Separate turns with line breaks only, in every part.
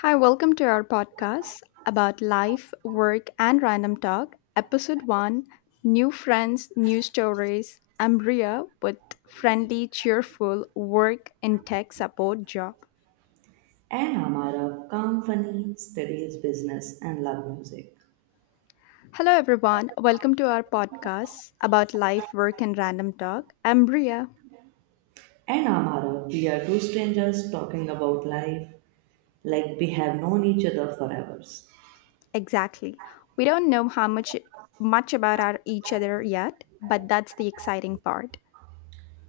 Hi, welcome to our podcast about life, work, and random talk, episode one, New Friends, New Stories. I'm Ria with Friendly, Cheerful Work in Tech Support Job.
Anne Amara Company studies business and love music.
Hello, everyone. Welcome to our podcast about life, work, and random talk. I'm Ria.
And Amara, we are two strangers talking about life like we have known each other for hours.
Exactly. We don't know how much about our each other yet, but that's the exciting part.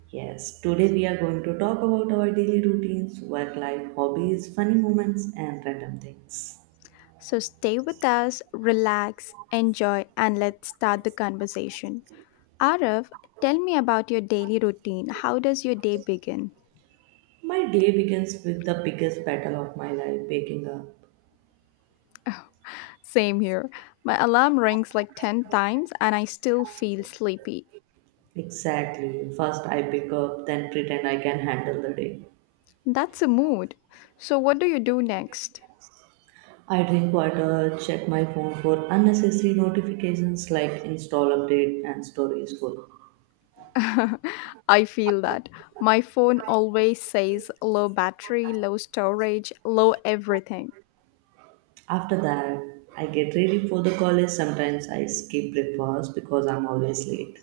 Yes, today we are going to talk about our daily routines, work life, hobbies, funny moments, and random things.
So stay with us, relax, enjoy, and let's start the conversation. Arif, tell me about your daily routine. How does your day begin?
My day begins with the biggest battle of my life waking up.
Same here. My alarm rings like 10 times and I still feel sleepy.
Exactly. First, I wake up, then pretend I can handle the day.
That's a mood. So, what do you do next?
I drink water, check my phone for unnecessary notifications like install update and stories full.
I feel that. My phone always says low battery, low storage, low everything.
After that, I get ready for the college. Sometimes I skip breakfast because I'm always late.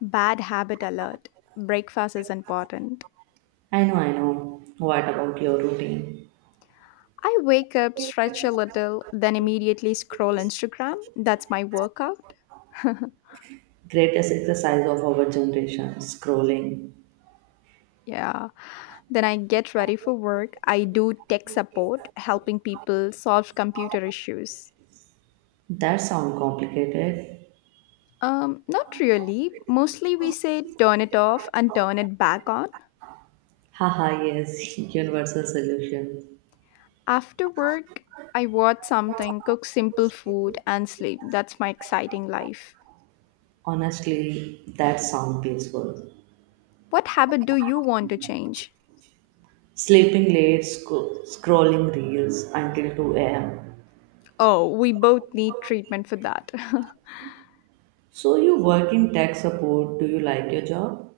Bad habit alert. Breakfast is important.
I know. What about your routine?
I wake up, stretch a little, then immediately scroll Instagram. That's my workout.
Greatest exercise of our generation, scrolling.
Yeah. Then I get ready for work. I do tech support, helping people solve computer issues.
That sound complicated.
Not really. Mostly we say turn it off and turn it back on.
Haha, yes, universal solution.
After work, I watch something, cook simple food, and sleep. That's my exciting life.
Honestly, that sound peaceful.
What habit do you want to change?
Sleeping late, scrolling reels until 2 a.m.
Oh, we both need treatment for that.
So you work in tech support. Do you like your job?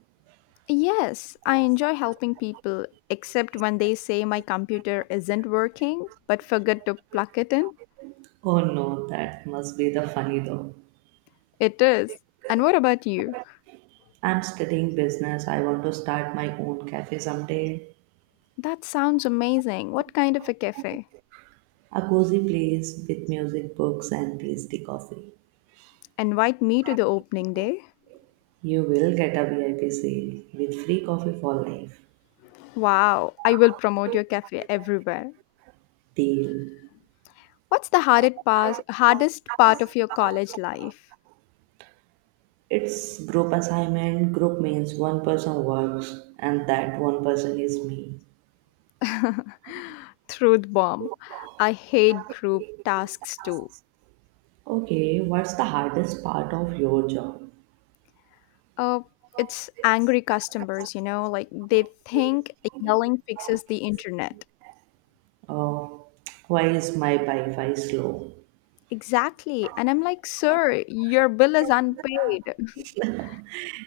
Yes, I enjoy helping people, except when they say my computer isn't working but forget to plug it in.
Oh no, that must be the funny though.
It is. And what about you?
I'm studying business. I want to start my own cafe someday.
That sounds amazing. What kind of a cafe?
A cozy place with music, books, and tasty coffee.
Invite me to the opening day?
You will get a VIP sale with free coffee for life.
Wow, I will promote your cafe everywhere.
Deal.
What's the hardest part of your college life?
It's group assignment. Group means one person works and that one person is me.
Truth bomb. I hate group tasks too.
Okay, what's the hardest part of your job?
Uh, it's angry customers, you know, like they think yelling fixes the internet.
Oh, why is my Wi-Fi slow?
Exactly. And I'm like, sir, your bill is unpaid.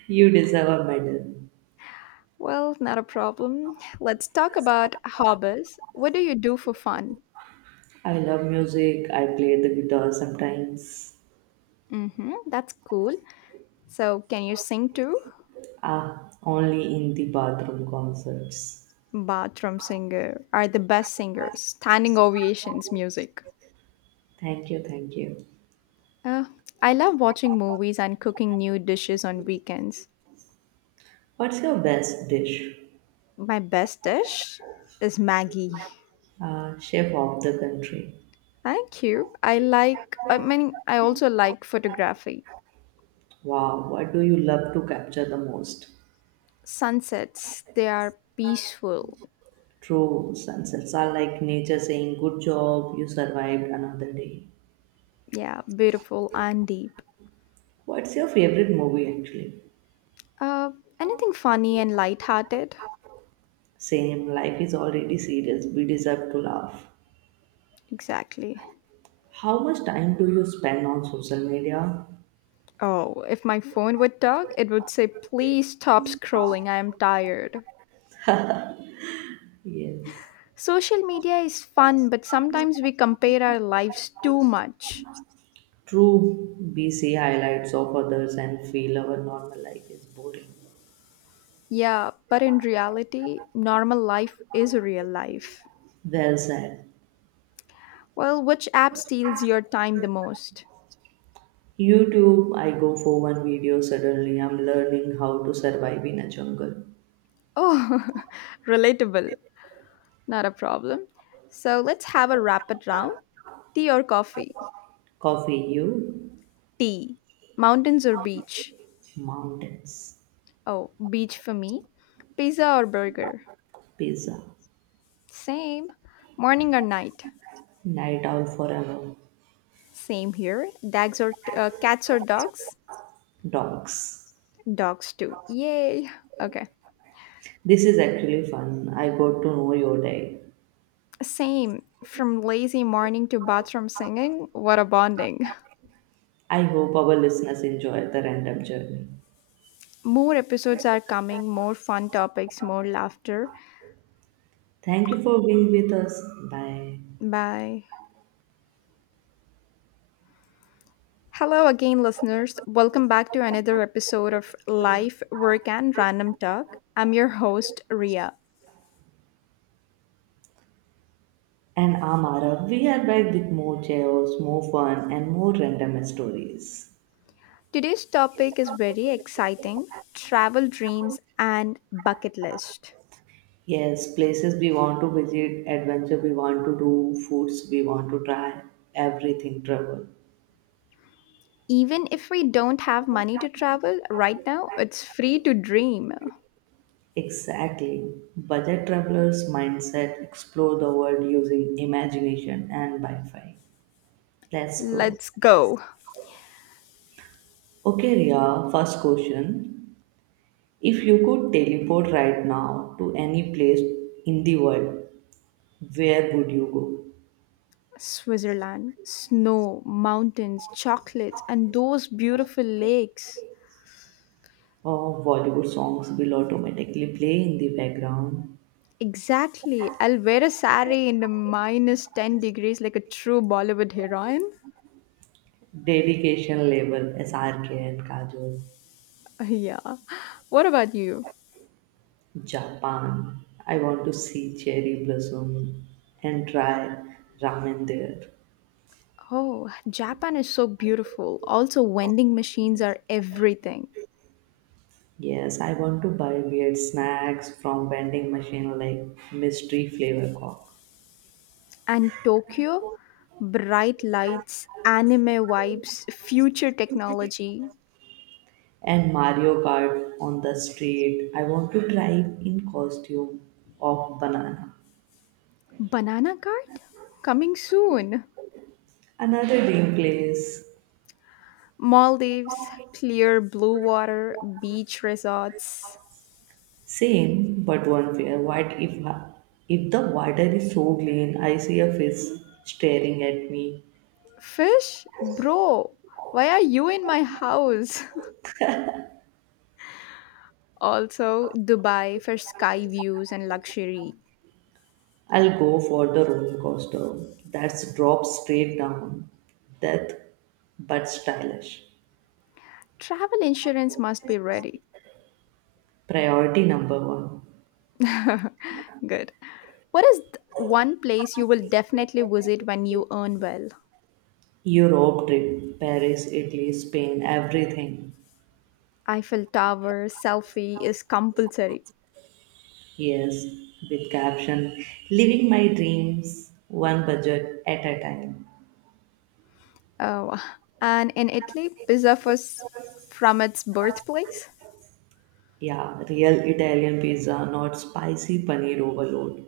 You deserve a medal.
Well, not a problem. Let's talk about hobbies. What do you do for fun?
I love music. I play the guitar sometimes.
Hmm, that's cool. So, can you sing too?
Ah, only in the bathroom concerts.
Bathroom singer are the best singers. Standing ovations music.
Thank you.
Uh, I love watching movies and cooking new dishes on weekends.
What's your best dish?
My best dish is Maggie.
Chef of the country.
Thank you. I also like photography.
Wow, what do you love to capture the most?
Sunsets, they are peaceful,
True, sunsets are like nature saying, good job, you survived another day.
yeah, beautiful and deep.
What's your favorite movie actually?
Uh, Anything funny and lighthearted?
Same, life is already serious. We deserve to laugh.
Exactly.
How much time do you spend on social media?
Oh, if my phone would talk, it would say, please stop scrolling, I am tired.
Yes.
Social media is fun, but sometimes we compare our lives too much.
True, we see highlights of others and feel our normal life is boring.
Yeah, but in reality, normal life is real life.
Well said.
Well, which app steals your time the most?
YouTube, I go for one video, suddenly I'm learning how to survive in a jungle.
Oh, relatable. Not a problem. So let's have a rapid round. Tea or coffee?
Coffee, you,
Tea. Mountains or beach?
mountains,
Oh, beach for me. Pizza or burger?
pizza,
Same. Morning or night?
night owl forever,
Same here. Dogs or Cats or dogs?
dogs.
Dogs too. Yay. Okay.
This is actually fun. I got to know your day.
Same. From lazy morning to bathroom singing, what a bonding.
I hope our listeners enjoy the random journey.
More episodes are coming, more fun topics, more laughter.
Thank you for being with us. Bye.
Bye. Hello again, listeners. Welcome back to another episode of Life, Work, and Random Talk. I'm your host, Ria.
And Amara, we are back with more chaos, more fun, and more random stories.
Today's topic is very exciting: travel dreams and bucket list.
Yes, places we want to visit, adventure we want to do, foods we want to try, everything travel.
Even if we don't have money to travel right now, it's free to dream.
Exactly. Budget travelers mindset explore the world using imagination and Wi-Fi. Let's go.
Let's go.
Okay, Ria, first question. If you could teleport right now to any place in the world, where would you go?
Switzerland, snow, mountains, chocolates, and those beautiful lakes.
Oh, Bollywood songs will automatically play in the background.
Exactly. I'll wear a sari in the minus 10 degrees like a true Bollywood heroine.
Dedication label SRK and Kajol.
Yeah. What about you?
Japan. I want to see cherry blossom and try ramen there.
Oh, Japan is so beautiful. Also, vending machines are everything.
Yes, I want to buy weird snacks from vending machine like mystery flavor cock
And Tokyo, bright lights, anime vibes, future technology.
and Mario Kart on the street. I want to drive in costume of banana.
Banana cart? Coming soon.
Another dream place.
Maldives, clear blue water, beach resorts.
Same, but one fear. What if the water is so clean, I see a fish staring at me.
Fish? Bro, why are you in my house? Also, Dubai for sky views and luxury.
I'll go for the roller coaster. That's drop straight down. Death, but stylish.
Travel insurance must be ready.
Priority number one.
Good. One place you will definitely visit when you earn well?
Europe trip, Paris, Italy, Spain, everything.
Eiffel Tower selfie is compulsory.
Yes, with caption, living my dreams, one budget at a time.
Oh, and in Italy, pizza was from its birthplace.
Yeah, real Italian pizza, not spicy paneer overload.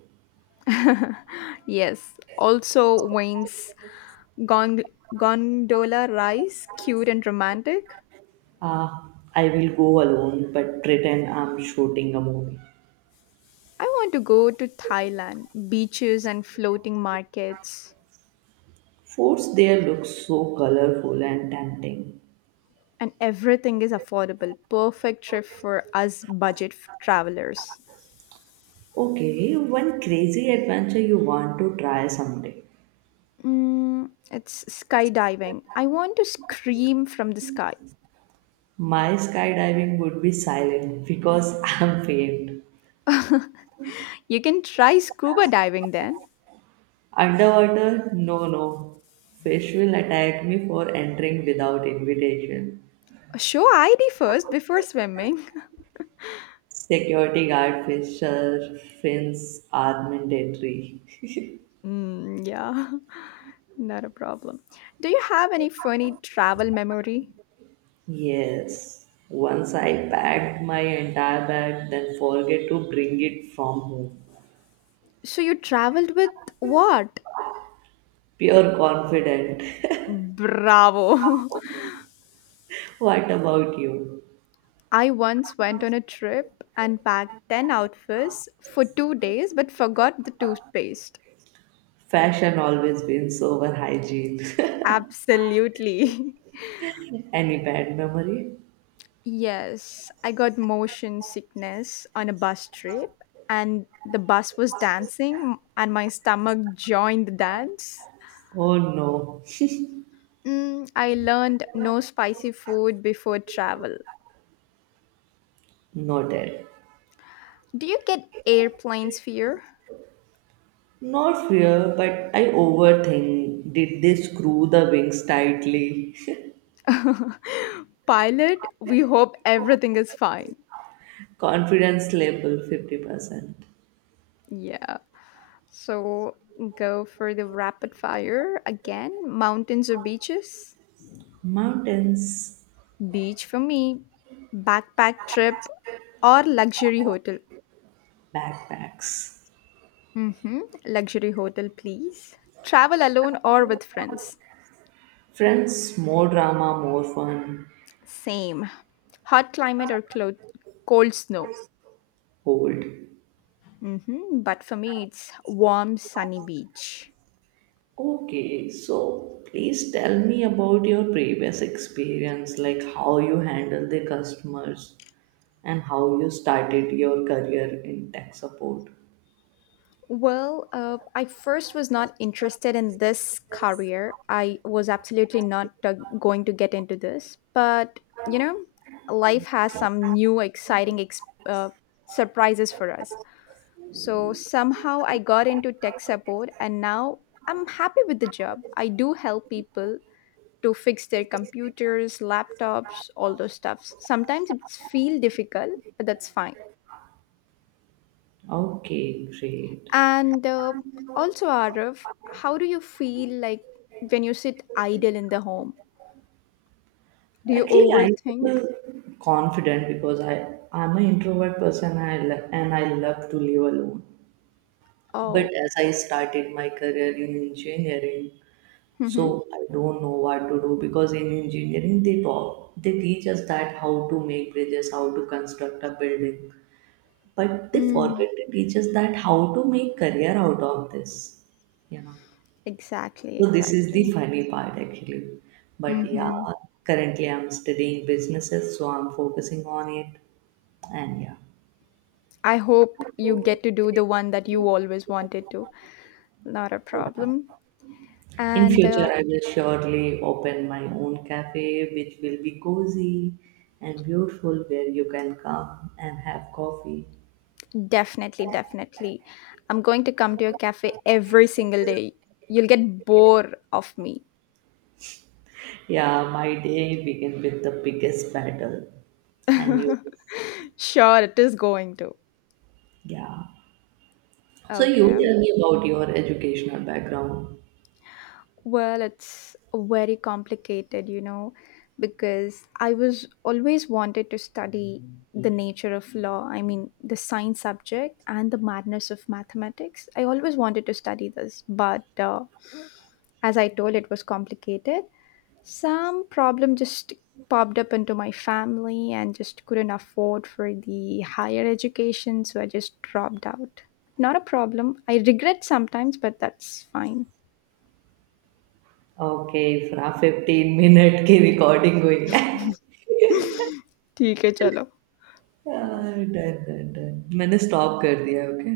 Yes. Also, Wayne's gond- gondola rice, cute and romantic.
Ah, I will go alone but pretend I'm shooting a movie.
I want to go to Thailand, beaches and floating markets,
Forts there look so colorful and tempting.
and everything is affordable. Perfect trip for us travelers.
Okay, one crazy adventure you want to try someday.
Mm, it's skydiving. I want to scream from the sky.
My skydiving would be silent because I'm famed.
You can try scuba diving then.
Underwater, no. Fish will attack me for entering without invitation.
Show ID first before swimming.
Security guard fisher fins are mandatory.
Mm, yeah, not a problem. Do you have any funny travel memory?
Yes, once I packed my entire bag, then forget to bring it from home.
So you traveled with what?
Pure confident.
Bravo.
What about you?
I once went on a trip and packed 10 outfits for 2 days but forgot the toothpaste.
Fashion always wins over hygiene.
Absolutely.
Any bad memory?
Yes, I got motion sickness on a bus trip, and the bus was dancing, and my stomach joined the dance.
Oh no,
I learned no spicy food before travel.
noted.
Do you get airplanes fear?
Not fear, but I overthink. Did they screw the wings tightly?
Pilot, we hope everything is fine.
Confidence level 50%.
Yeah. So go for the rapid fire again. Mountains or beaches?
Mountains,
Beach for me. Backpack trip or luxury hotel?
backpacks.
Mm-hmm. Luxury hotel, please. Travel alone or with friends.
Friends, more drama, more fun.
Same. Hot climate or clo- Cold snow.
Hold.
Mm-hmm. But for me, it's warm, sunny beach.
Okay, so please tell me about your previous experience, like how you handle the customers and how you started your career in tech support.
Well, I first was not interested in this career. I was absolutely not going to get into this. But, you know, life has some new, exciting surprises for us. So somehow I got into tech support and now I'm happy with the job. I do help people to fix their computers, laptops, all those stuffs. Sometimes it's feel difficult, but that's fine.
Okay, great.
And also Arif, how do you feel like when you sit idle in the home? Do you
Actually, I
overthink?
feel confident because I'm an introvert person. And I love to live alone. But
Oh,
as I started my career in engineering,
mm-hmm.
so I don't know what to do because in engineering they teach us that how to make bridges, how to construct a building, but they
Mm,
forget to teach us that how to make career out of this, you know.
exactly,
So this is
exactly.
the funny part actually. But yeah,
Mm-hmm.
currently I'm studying businesses, so I'm focusing on it, and
I hope you get to do the one that you always wanted to. Not a
yeah.
problem.
In
And
future, I will surely open my own cafe, which will be cozy and beautiful, where you can come and have coffee.
definitely, I'm going to come to your cafe every single day. You'll get bored of me.
Yeah, my day begin with the biggest battle, and you.
Sure, it is going to.
Yeah. So you
Okay.
tell me about your educational background.
Well, it's very complicated, you know, because I was always wanted to study the nature of law. I mean, the science subject and the madness of mathematics. I always wanted to study this, but as I told, it was complicated. Some problem just popped up into my family and just couldn't afford for the higher education, so I just dropped out. Not a problem. I regret sometimes, but that's fine.
Okay, for a 15-minute की recording हुई है।
ठीक है चलो
यार, done. मैंने stop कर दिया, okay?